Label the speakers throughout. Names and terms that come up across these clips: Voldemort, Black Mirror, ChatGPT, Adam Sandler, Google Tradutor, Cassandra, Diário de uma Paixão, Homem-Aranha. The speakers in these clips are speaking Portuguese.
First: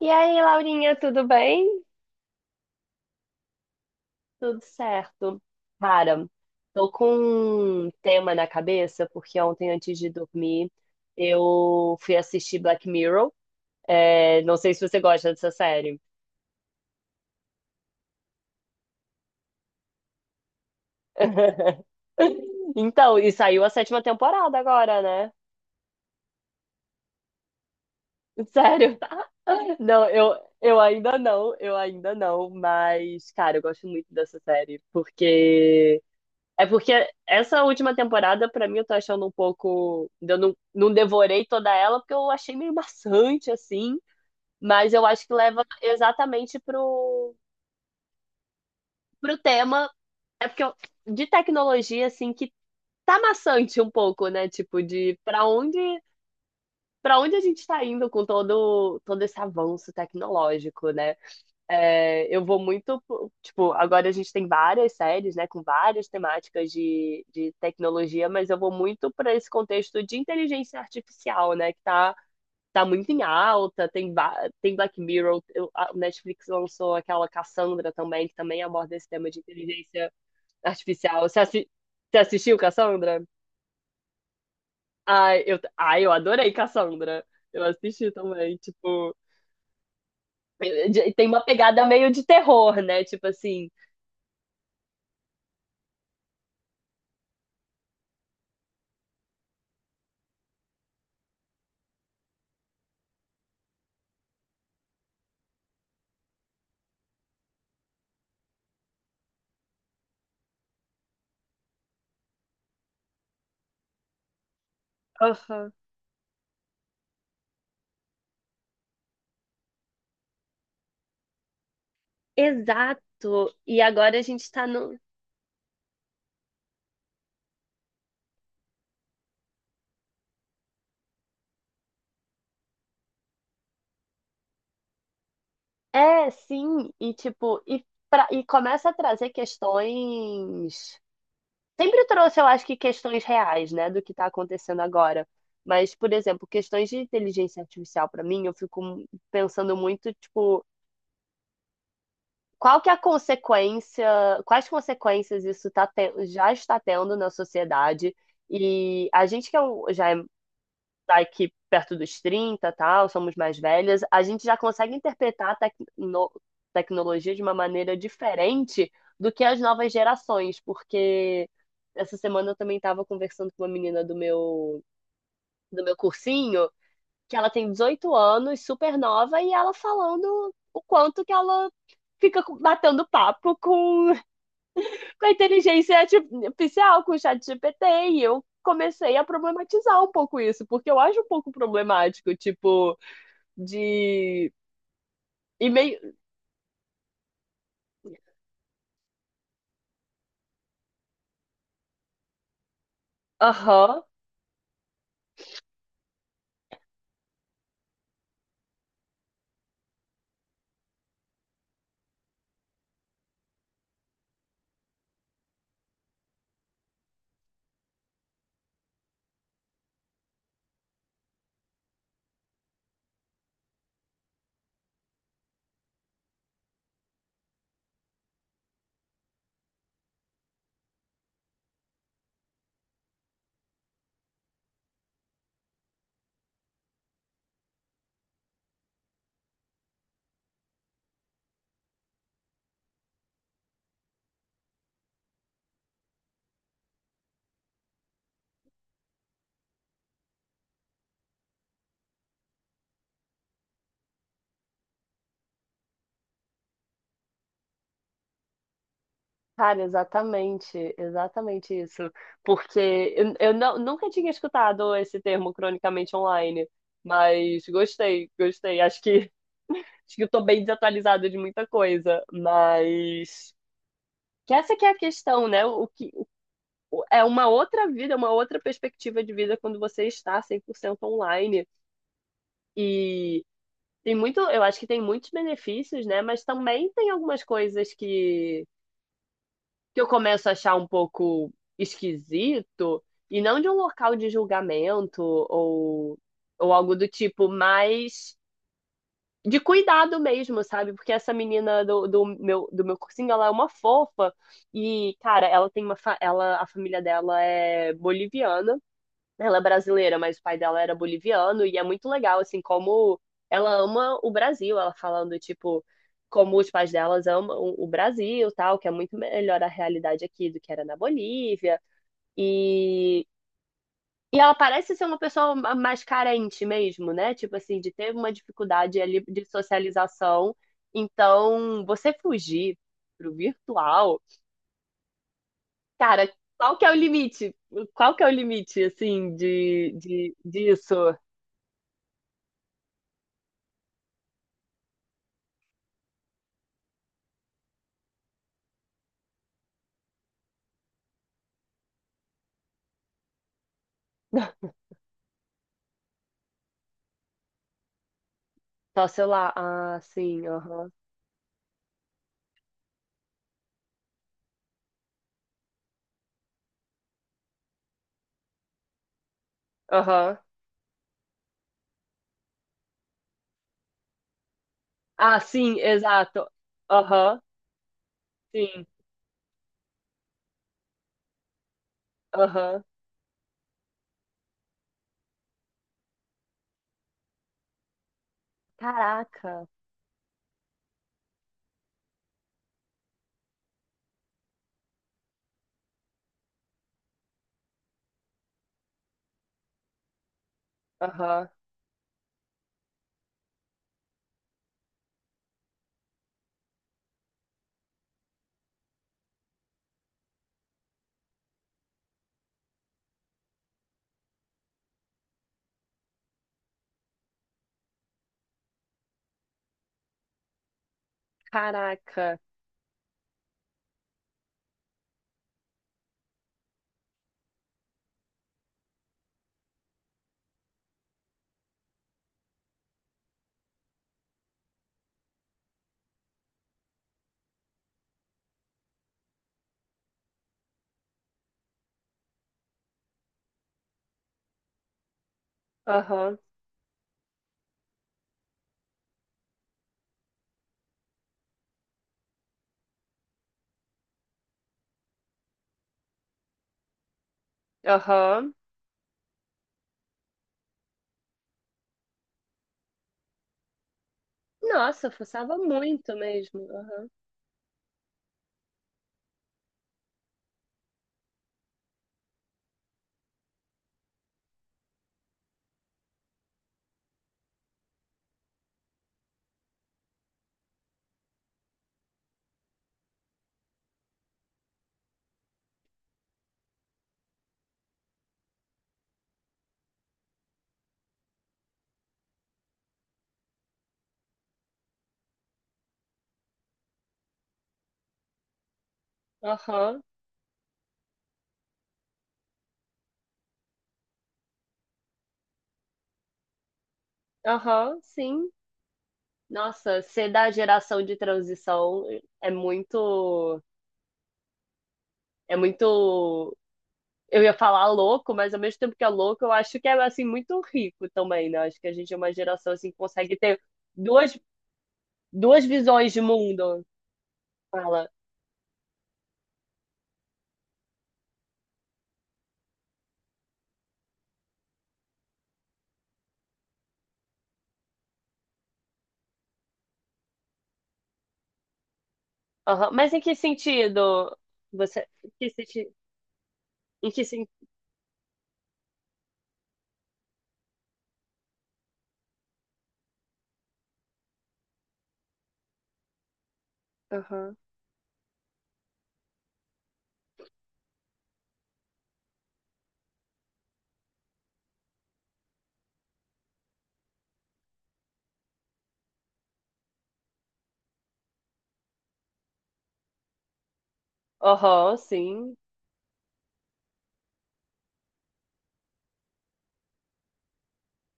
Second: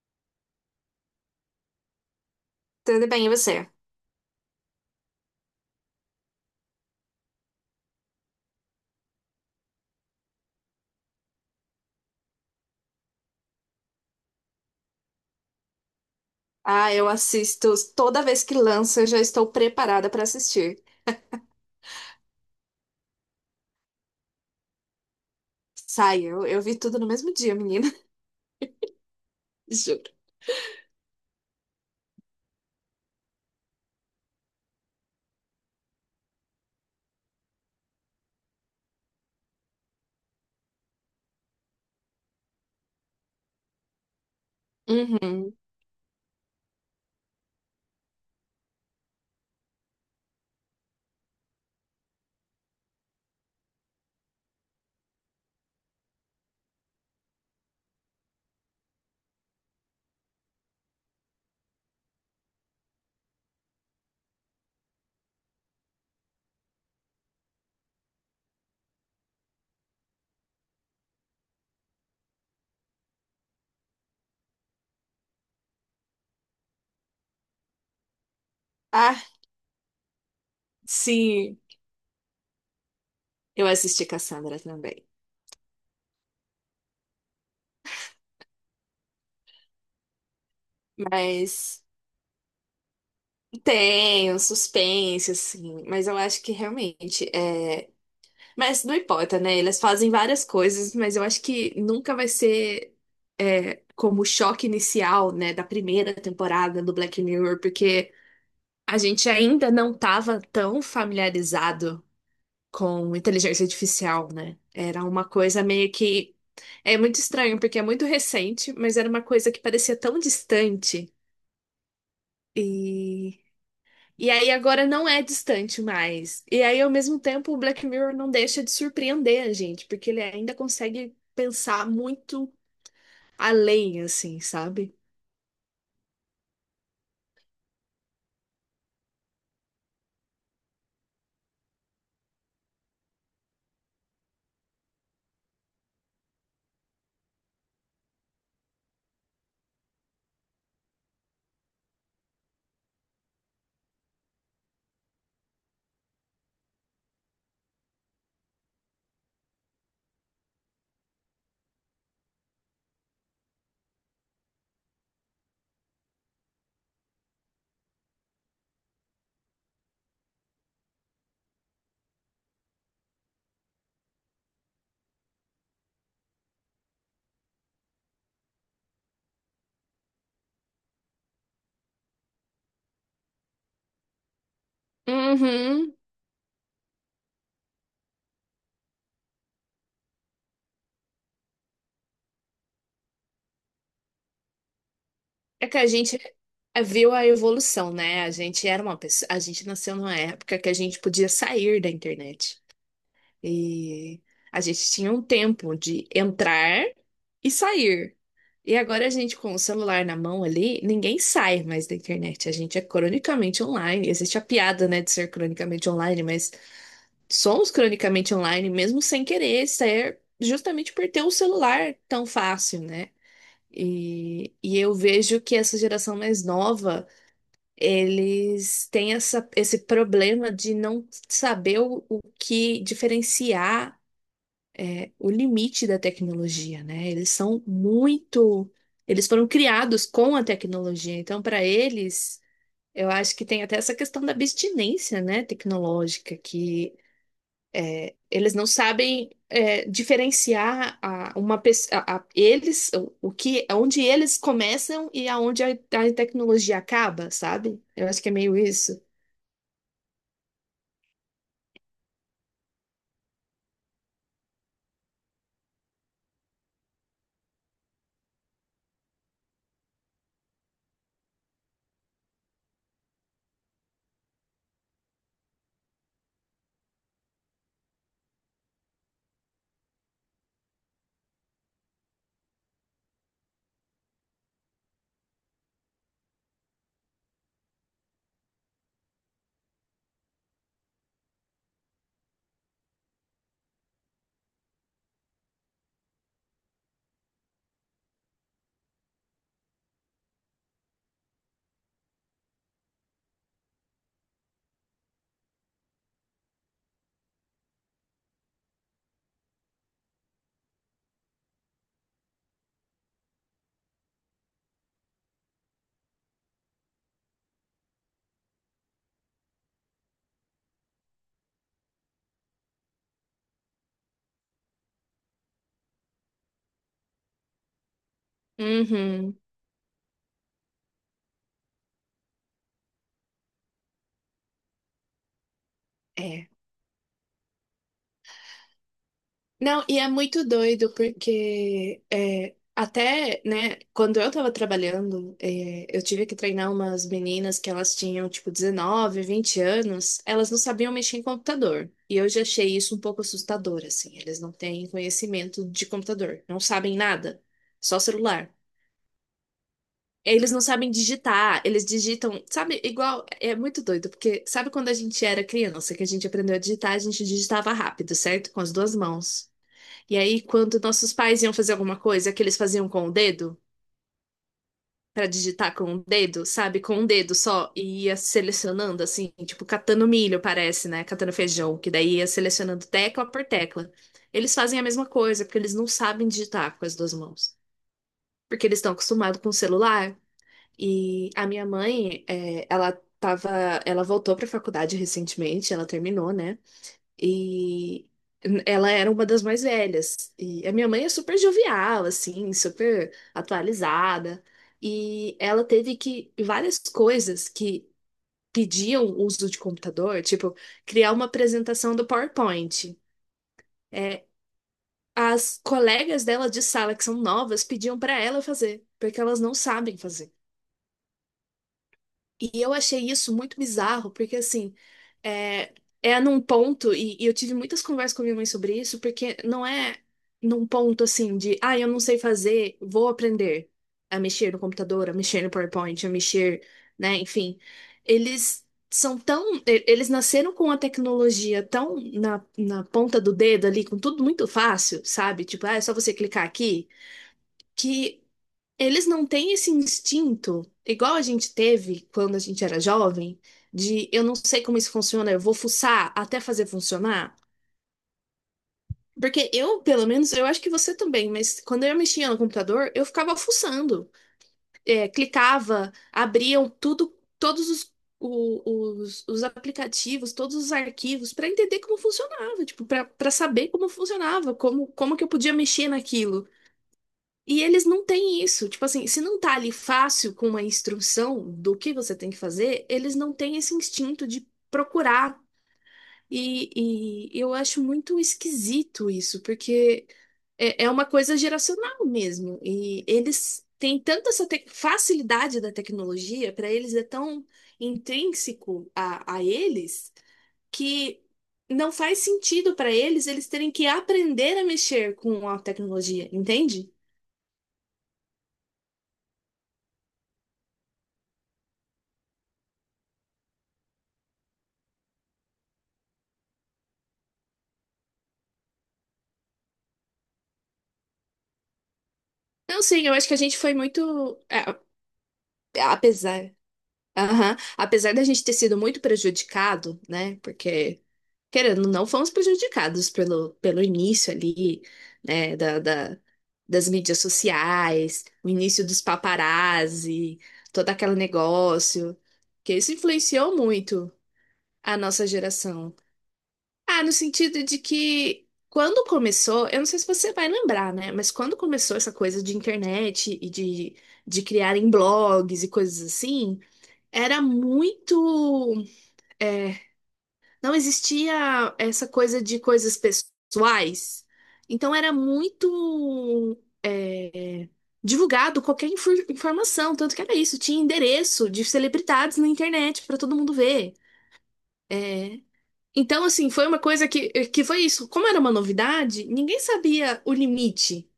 Speaker 1: E aí, Laurinha, tudo bem?
Speaker 2: Tudo bem, e você?
Speaker 1: Tudo certo. Cara, tô com um tema na cabeça, porque ontem, antes de dormir, eu fui assistir Black Mirror. É, não sei se você gosta dessa série.
Speaker 2: Ah, eu assisto toda vez que lança, eu já estou preparada para assistir.
Speaker 1: Então, e saiu a sétima temporada agora, né?
Speaker 2: Sai, eu vi tudo no mesmo dia, menina.
Speaker 1: Sério?
Speaker 2: Juro.
Speaker 1: Não, eu ainda não, mas, cara, eu gosto muito dessa série, porque essa última temporada, pra mim, eu tô achando um pouco. Eu não devorei toda ela, porque eu achei meio maçante, assim. Mas eu acho que
Speaker 2: Uhum.
Speaker 1: leva exatamente pro tema. É porque eu- de tecnologia, assim, que tá maçante um pouco, né? Tipo, de pra onde a gente tá indo com todo esse avanço tecnológico, né? É, eu vou muito, tipo, agora a gente tem várias séries, né, com várias temáticas de tecnologia, mas eu vou muito para esse contexto de inteligência artificial, né, que tá muito em alta, tem Black Mirror, eu- a o Netflix lançou aquela Cassandra também, que também aborda esse
Speaker 2: Ah,
Speaker 1: tema de inteligência artificial. Você,
Speaker 2: sim,
Speaker 1: assi- você assistiu Cassandra?
Speaker 2: eu assisti Cassandra também.
Speaker 1: Ai, eu adorei Cassandra. Eu assisti também, tipo, tem uma pegada
Speaker 2: Mas
Speaker 1: meio de terror, né, tipo assim...
Speaker 2: Tem um suspense, assim, mas eu acho que realmente é. Mas não importa, né? Eles fazem várias coisas, mas eu acho que nunca vai ser como o choque inicial, né, da primeira temporada do Black Mirror, porque a gente ainda não estava tão familiarizado com inteligência artificial, né? Era uma coisa
Speaker 1: Aham.
Speaker 2: meio que. É muito estranho, porque é muito recente, mas era uma coisa que parecia tão distante. e
Speaker 1: Exato. E agora a
Speaker 2: E aí
Speaker 1: gente tá
Speaker 2: agora
Speaker 1: no.
Speaker 2: não é distante mais. E aí, ao mesmo tempo, o Black Mirror não deixa de surpreender a gente, porque ele ainda consegue pensar muito além, assim, sabe?
Speaker 1: É, sim. E tipo, e, pra... E começa a trazer questões. Sempre trouxe, eu acho que questões reais, né, do que tá acontecendo agora. Mas, por exemplo, questões de inteligência artificial, pra mim, eu fico pensando muito, tipo, qual que é a consequência, quais consequências isso já está tendo na sociedade? E a gente que já é da equipe perto dos 30 tal, somos mais velhas, a gente já consegue interpretar a tecnologia de uma maneira diferente do que as novas gerações, porque essa semana eu também estava conversando com uma menina do meu cursinho, que ela tem 18 anos, super nova, e ela falando o quanto que ela fica batendo papo com a
Speaker 2: Uhum.
Speaker 1: inteligência artificial, com o chat GPT, e eu comecei a problematizar um pouco isso, porque eu acho um pouco problemático, tipo, de
Speaker 2: É que a
Speaker 1: e-mail.
Speaker 2: gente viu a evolução, né? A gente era uma pessoa, a gente nasceu numa época que a gente podia sair da internet.
Speaker 1: Aham.
Speaker 2: E a gente tinha um tempo de entrar e sair. E agora a gente com o celular na mão ali, ninguém sai mais da internet. A gente é cronicamente online. Existe a piada, né, de ser cronicamente online, mas somos cronicamente online mesmo sem querer ser, justamente por ter o celular tão fácil, né? E eu vejo que essa geração mais nova, eles têm essa, esse problema de não saber o que diferenciar o limite da tecnologia, né? Eles são muito, eles foram criados com a tecnologia, então para eles, eu acho que tem até essa questão da abstinência, né, tecnológica, que eles não sabem diferenciar a, uma pessoa, a- eles, o que, onde eles começam e aonde a tecnologia acaba, sabe? Eu acho que é meio isso.
Speaker 1: Cara, exatamente, exatamente isso. Porque eu não, nunca tinha escutado esse termo cronicamente online, mas gostei, gostei. Acho que eu tô bem desatualizada de muita coisa, mas que essa que é a questão, né? O que, é uma outra vida, é uma outra perspectiva de vida quando você está 100% online. E tem muito, eu acho que tem muitos benefícios, né? Mas também tem algumas coisas que eu começo a achar um pouco esquisito, e não de um local de julgamento ou algo do tipo, mas de cuidado mesmo, sabe? Porque essa menina do meu cursinho, ela é uma fofa, e, cara, ela tem a família dela é boliviana. Ela é brasileira, mas o pai dela era boliviano, e é muito legal, assim, como ela ama o Brasil, ela falando, tipo, como os pais delas amam o Brasil, tal, que é muito melhor a realidade aqui do que era na Bolívia. E, e ela parece ser uma pessoa mais carente mesmo, né? Tipo assim, de ter uma dificuldade ali
Speaker 2: Uhum.
Speaker 1: de socialização. Então, você fugir pro virtual, cara,
Speaker 2: É.
Speaker 1: qual que é o limite? Qual que é o limite, assim,
Speaker 2: Não, e é muito doido,
Speaker 1: disso?
Speaker 2: porque até, né, quando eu tava trabalhando, eu tive que treinar umas meninas que elas tinham, tipo, 19, 20 anos, elas não sabiam mexer em computador. E eu já achei isso um pouco assustador, assim, eles não têm conhecimento de computador, não sabem nada, só celular.
Speaker 1: Só celular. Ah, sim,
Speaker 2: Eles não
Speaker 1: aham.
Speaker 2: sabem digitar, eles digitam, sabe, igual, é muito doido, porque sabe quando a gente era criança, que a gente aprendeu a digitar, a gente digitava rápido, certo? Com as duas mãos. E
Speaker 1: Aham.
Speaker 2: aí, quando nossos pais iam fazer alguma coisa que eles faziam com o dedo, pra
Speaker 1: Ah,
Speaker 2: digitar
Speaker 1: sim,
Speaker 2: com o dedo,
Speaker 1: exato.
Speaker 2: sabe? Com um dedo
Speaker 1: Aham,
Speaker 2: só, e ia
Speaker 1: sim,
Speaker 2: selecionando, assim, tipo, catando milho, parece, né? Catando feijão, que daí ia
Speaker 1: aham.
Speaker 2: selecionando tecla por tecla. Eles fazem a mesma coisa, porque eles não sabem digitar com as duas mãos. Porque eles estão acostumados com o
Speaker 1: Caraca,
Speaker 2: celular. E a minha mãe, ela tava, ela voltou pra faculdade recentemente, ela terminou, né? E ela era uma das mais velhas. E a minha mãe é super
Speaker 1: aham.
Speaker 2: jovial, assim, super atualizada. E ela teve que várias coisas que pediam uso de computador, tipo criar uma apresentação do PowerPoint. É, as colegas dela de sala que são novas pediam para ela fazer, porque elas não sabem fazer.
Speaker 1: Caraca,
Speaker 2: E eu achei isso muito bizarro, porque assim, é, é num ponto, e eu tive muitas conversas com a minha mãe sobre isso, porque não é num ponto assim de, ah, eu não sei fazer, vou aprender a mexer no computador, a mexer no PowerPoint, a mexer, né, enfim. Eles são tão, e- eles nasceram com a tecnologia tão na ponta do dedo ali, com tudo muito fácil, sabe? Tipo, ah, é só você
Speaker 1: aham,
Speaker 2: clicar aqui, que eles não têm esse instinto, igual a gente teve quando a gente era jovem, de eu não sei como isso funciona, eu vou fuçar até fazer funcionar.
Speaker 1: aham.
Speaker 2: Porque eu, pelo menos, eu acho que você também, mas quando eu mexia no computador, eu ficava fuçando. É,
Speaker 1: Nossa, fuçava
Speaker 2: clicava,
Speaker 1: muito mesmo.
Speaker 2: abriam
Speaker 1: Aham,
Speaker 2: tudo, o- os aplicativos, todos os arquivos, para entender como funcionava, tipo, para saber como funcionava, como, como que eu podia mexer naquilo. E eles não têm isso. Tipo assim, se não tá ali fácil com uma instrução do que você tem que fazer, eles não têm esse instinto de procurar. E eu acho muito esquisito isso, porque é, é uma coisa geracional mesmo. E eles têm tanta essa te- facilidade da tecnologia, para eles é tão intrínseco a
Speaker 1: aham,
Speaker 2: eles, que não faz sentido para eles eles terem que aprender a mexer com a tecnologia, entende?
Speaker 1: aham, sim. Nossa, ser da geração de transição é muito, é muito. Eu ia falar louco, mas ao mesmo tempo que é louco, eu acho que é assim muito rico também, né? Acho que a gente é uma geração
Speaker 2: Não,
Speaker 1: assim que
Speaker 2: sim, eu acho que a
Speaker 1: consegue
Speaker 2: gente
Speaker 1: ter
Speaker 2: foi
Speaker 1: duas
Speaker 2: muito. É,
Speaker 1: Duas
Speaker 2: é,
Speaker 1: visões de
Speaker 2: apesar.
Speaker 1: mundo,
Speaker 2: Aham.
Speaker 1: fala.
Speaker 2: Apesar da gente ter sido muito prejudicado, né? Porque, querendo, ou não fomos prejudicados pelo início ali, né? Da- das mídias sociais, o início dos paparazzi, todo aquele negócio. Que
Speaker 1: Aham.
Speaker 2: isso
Speaker 1: Mas em que
Speaker 2: influenciou muito
Speaker 1: sentido?
Speaker 2: a
Speaker 1: Você.
Speaker 2: nossa
Speaker 1: Em que sentido?
Speaker 2: geração. Ah,
Speaker 1: Em
Speaker 2: no
Speaker 1: que
Speaker 2: sentido
Speaker 1: sentido?
Speaker 2: de que quando começou, eu não sei se você vai lembrar, né? Mas quando começou essa coisa de internet de criarem blogs e coisas assim, era
Speaker 1: Aham.
Speaker 2: muito. É, não existia essa coisa de coisas pessoais. Então era muito. É, divulgado qualquer infor- informação, tanto que era isso, tinha endereço de celebridades na internet para todo mundo ver.
Speaker 1: Aham,
Speaker 2: É,
Speaker 1: sim.
Speaker 2: então, assim, foi uma coisa que, eh, que foi isso. Como era uma novidade, ninguém sabia o limite.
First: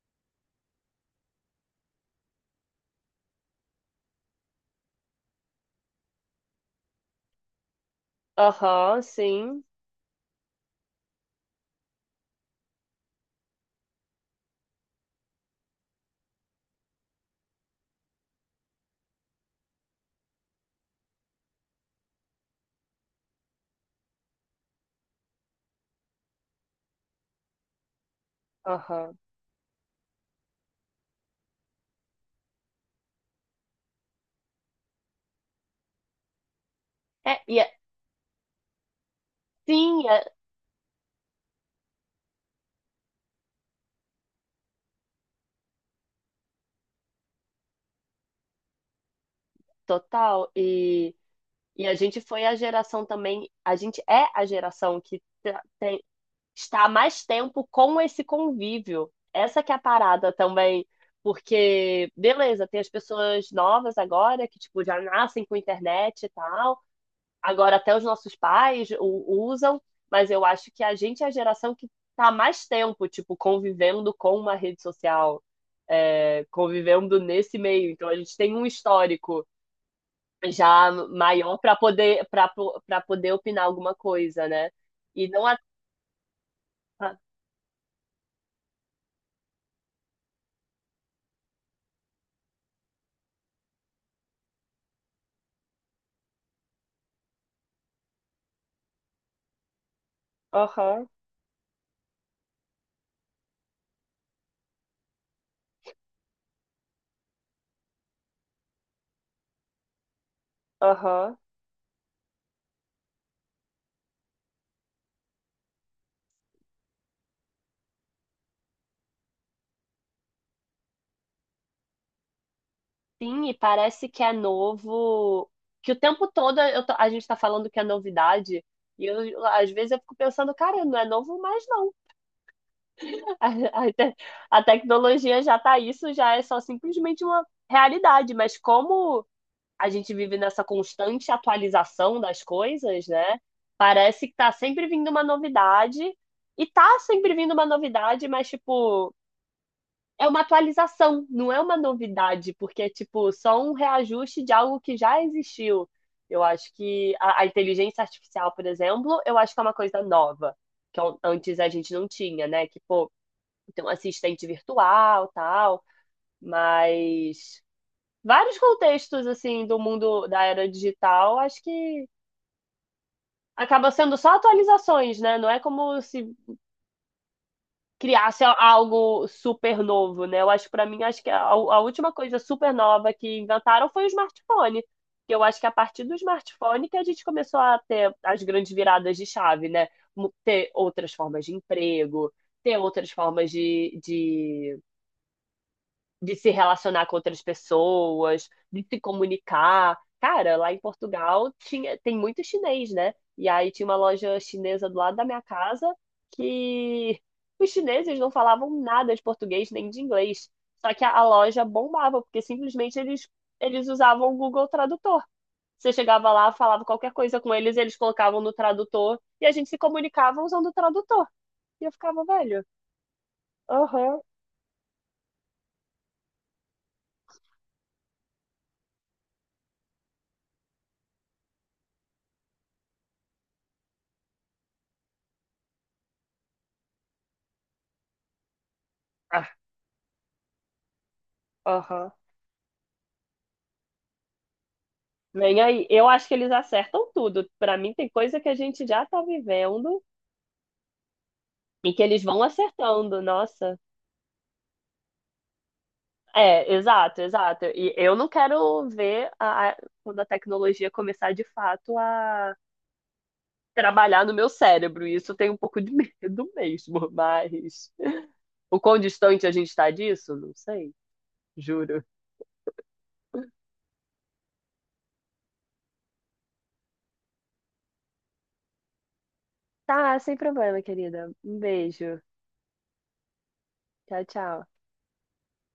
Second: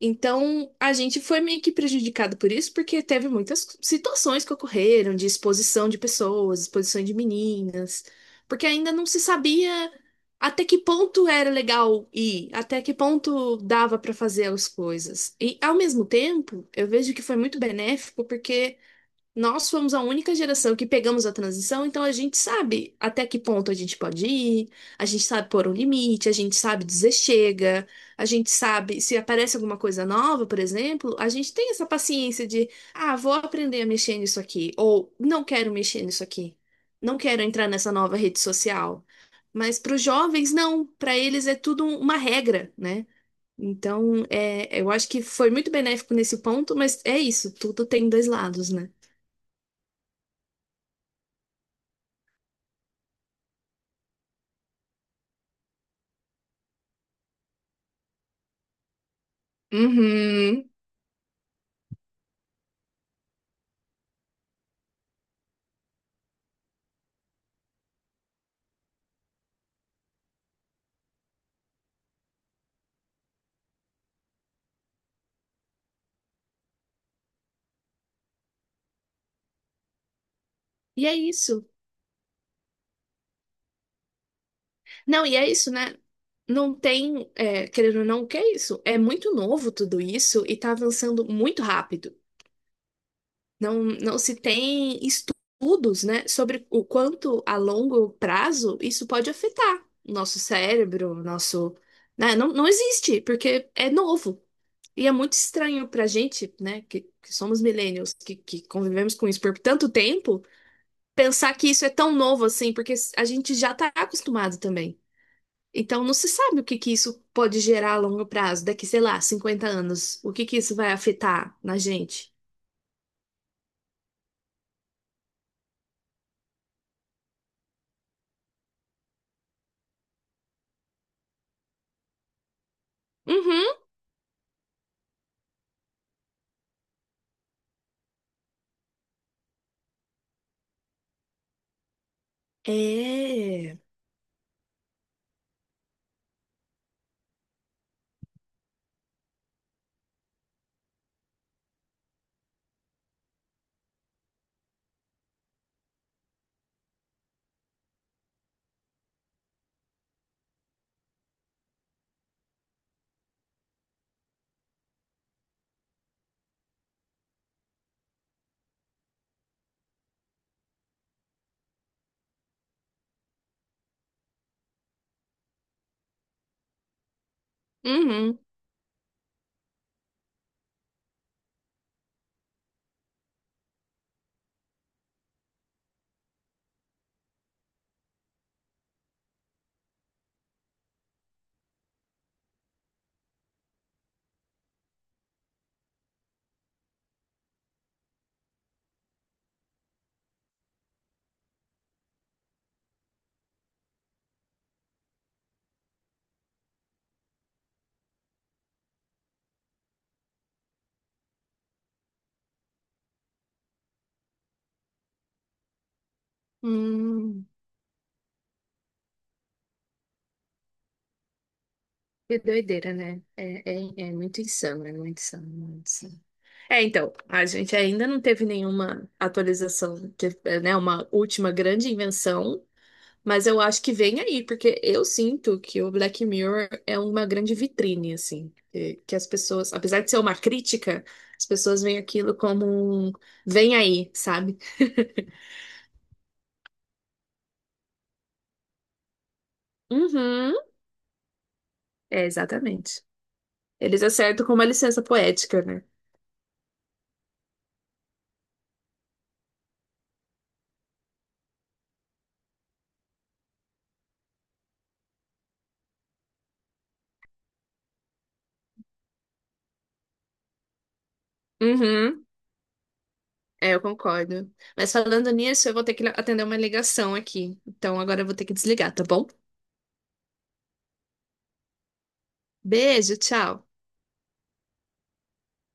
Speaker 2: Então, a gente foi meio que prejudicado por isso, porque teve muitas situações que ocorreram de exposição de pessoas, exposição de meninas, porque ainda
Speaker 1: Aham,
Speaker 2: não se
Speaker 1: sim.
Speaker 2: sabia até que ponto era legal ir, até que ponto dava para fazer as coisas. E, ao mesmo tempo, eu vejo que foi muito benéfico, porque. Nós fomos a única geração que pegamos a transição, então a gente sabe até que ponto a gente pode ir, a gente sabe pôr um limite, a gente sabe dizer chega, a gente sabe se
Speaker 1: Aham.
Speaker 2: aparece alguma coisa nova, por exemplo, a gente tem essa paciência de, ah, vou aprender a mexer nisso aqui, ou não quero mexer nisso aqui, não
Speaker 1: É,
Speaker 2: quero entrar nessa nova rede social. Mas para os
Speaker 1: sim, é
Speaker 2: jovens, não, para eles é tudo um- uma regra, né? Então, é, eu acho que foi muito benéfico nesse ponto, mas é isso, tudo tem dois lados, né?
Speaker 1: total. E a gente foi a geração também. A gente é a geração que está há mais tempo com esse convívio. Essa que é a parada
Speaker 2: Uhum.
Speaker 1: também. Porque, beleza, tem as pessoas novas agora que, tipo, já nascem com internet e tal. Agora, até os nossos pais usam, mas eu acho que a gente é a geração que está há mais tempo, tipo, convivendo com uma rede social, é, convivendo nesse meio. Então, a gente tem um histórico já
Speaker 2: E é
Speaker 1: maior
Speaker 2: isso.
Speaker 1: para poder, para poder opinar alguma coisa, né?
Speaker 2: Não,
Speaker 1: E
Speaker 2: e
Speaker 1: não
Speaker 2: é
Speaker 1: a...
Speaker 2: isso, né? Não
Speaker 1: a-
Speaker 2: tem, é, querendo ou não, o que é isso? É muito novo tudo isso e tá avançando muito rápido. Não se tem estudos, né, sobre o quanto a longo prazo isso pode afetar o nosso
Speaker 1: Aham,
Speaker 2: cérebro, o nosso, né? Não existe, porque é novo. E é muito estranho pra gente, né, que somos millennials, que convivemos com isso por tanto tempo
Speaker 1: aham.
Speaker 2: pensar que isso é tão novo assim, porque a gente já tá acostumado também. Então não se sabe o que que isso pode gerar a longo prazo, daqui, sei lá, 50 anos. O que que isso vai afetar na gente?
Speaker 1: Sim, e parece que é novo, que o tempo todo a gente está falando que é novidade, e eu, às vezes eu fico pensando, cara, não é novo mais não.
Speaker 2: Uhum.
Speaker 1: A, a te- a tecnologia já está isso, já é só simplesmente uma realidade, mas como a gente vive nessa constante atualização das coisas, né?
Speaker 2: É.
Speaker 1: Parece que está sempre vindo uma novidade, e está sempre vindo uma novidade, mas tipo, é uma atualização, não é uma novidade, porque é tipo só um reajuste de algo que já existiu. Eu acho que a inteligência artificial, por exemplo, eu acho que é uma coisa nova, que antes a gente não tinha, né? Que, pô, tem um assistente virtual, tal, mas vários contextos assim do mundo da era digital, acho que acaba sendo só atualizações, né? Não é como se
Speaker 2: Uhum.
Speaker 1: criasse algo super novo, né? Eu acho que para mim acho que a última coisa super nova que inventaram foi o smartphone. Que eu acho que a partir do smartphone que a gente começou a ter as grandes viradas de chave, né? Ter outras formas de emprego, ter outras formas de se relacionar com outras pessoas, de se comunicar. Cara, lá em Portugal tinha, tem muito chinês, né? E aí tinha uma loja chinesa do lado da minha casa que os chineses não falavam nada de português nem de inglês. Só que a loja bombava, porque simplesmente eles usavam o Google Tradutor. Você chegava lá, falava qualquer coisa
Speaker 2: Hum.
Speaker 1: com eles, eles colocavam no tradutor e a gente se comunicava usando o tradutor. E eu ficava,
Speaker 2: Que
Speaker 1: velho,
Speaker 2: doideira, né? É, é,
Speaker 1: aham,
Speaker 2: é muito insano, muito insano. É, então, a gente ainda não teve nenhuma atualização, teve, né, uma última grande invenção. Mas eu acho que vem aí, porque eu sinto que o Black Mirror é uma grande vitrine, assim. Que as
Speaker 1: ah,
Speaker 2: pessoas, apesar de ser uma crítica, as pessoas veem
Speaker 1: aham.
Speaker 2: aquilo como um vem aí, sabe?
Speaker 1: Vem aí. Eu acho que eles acertam tudo. Pra mim, tem coisa que a gente já tá vivendo
Speaker 2: Uhum.
Speaker 1: e que eles
Speaker 2: É,
Speaker 1: vão
Speaker 2: exatamente.
Speaker 1: acertando. Nossa.
Speaker 2: Eles acertam com uma licença poética, né?
Speaker 1: É, exato, exato. E eu não quero ver quando a tecnologia começar de fato a trabalhar no meu cérebro. Isso eu tenho um pouco de medo mesmo, mas o quão distante a gente tá disso? Não sei, juro.
Speaker 2: Uhum. É, eu concordo. Mas falando nisso, eu vou ter que atender uma ligação aqui. Então agora eu vou ter que desligar, tá bom?
Speaker 1: Tá, sem problema, querida. Um beijo.
Speaker 2: Beijo, tchau.
Speaker 1: Tchau, tchau.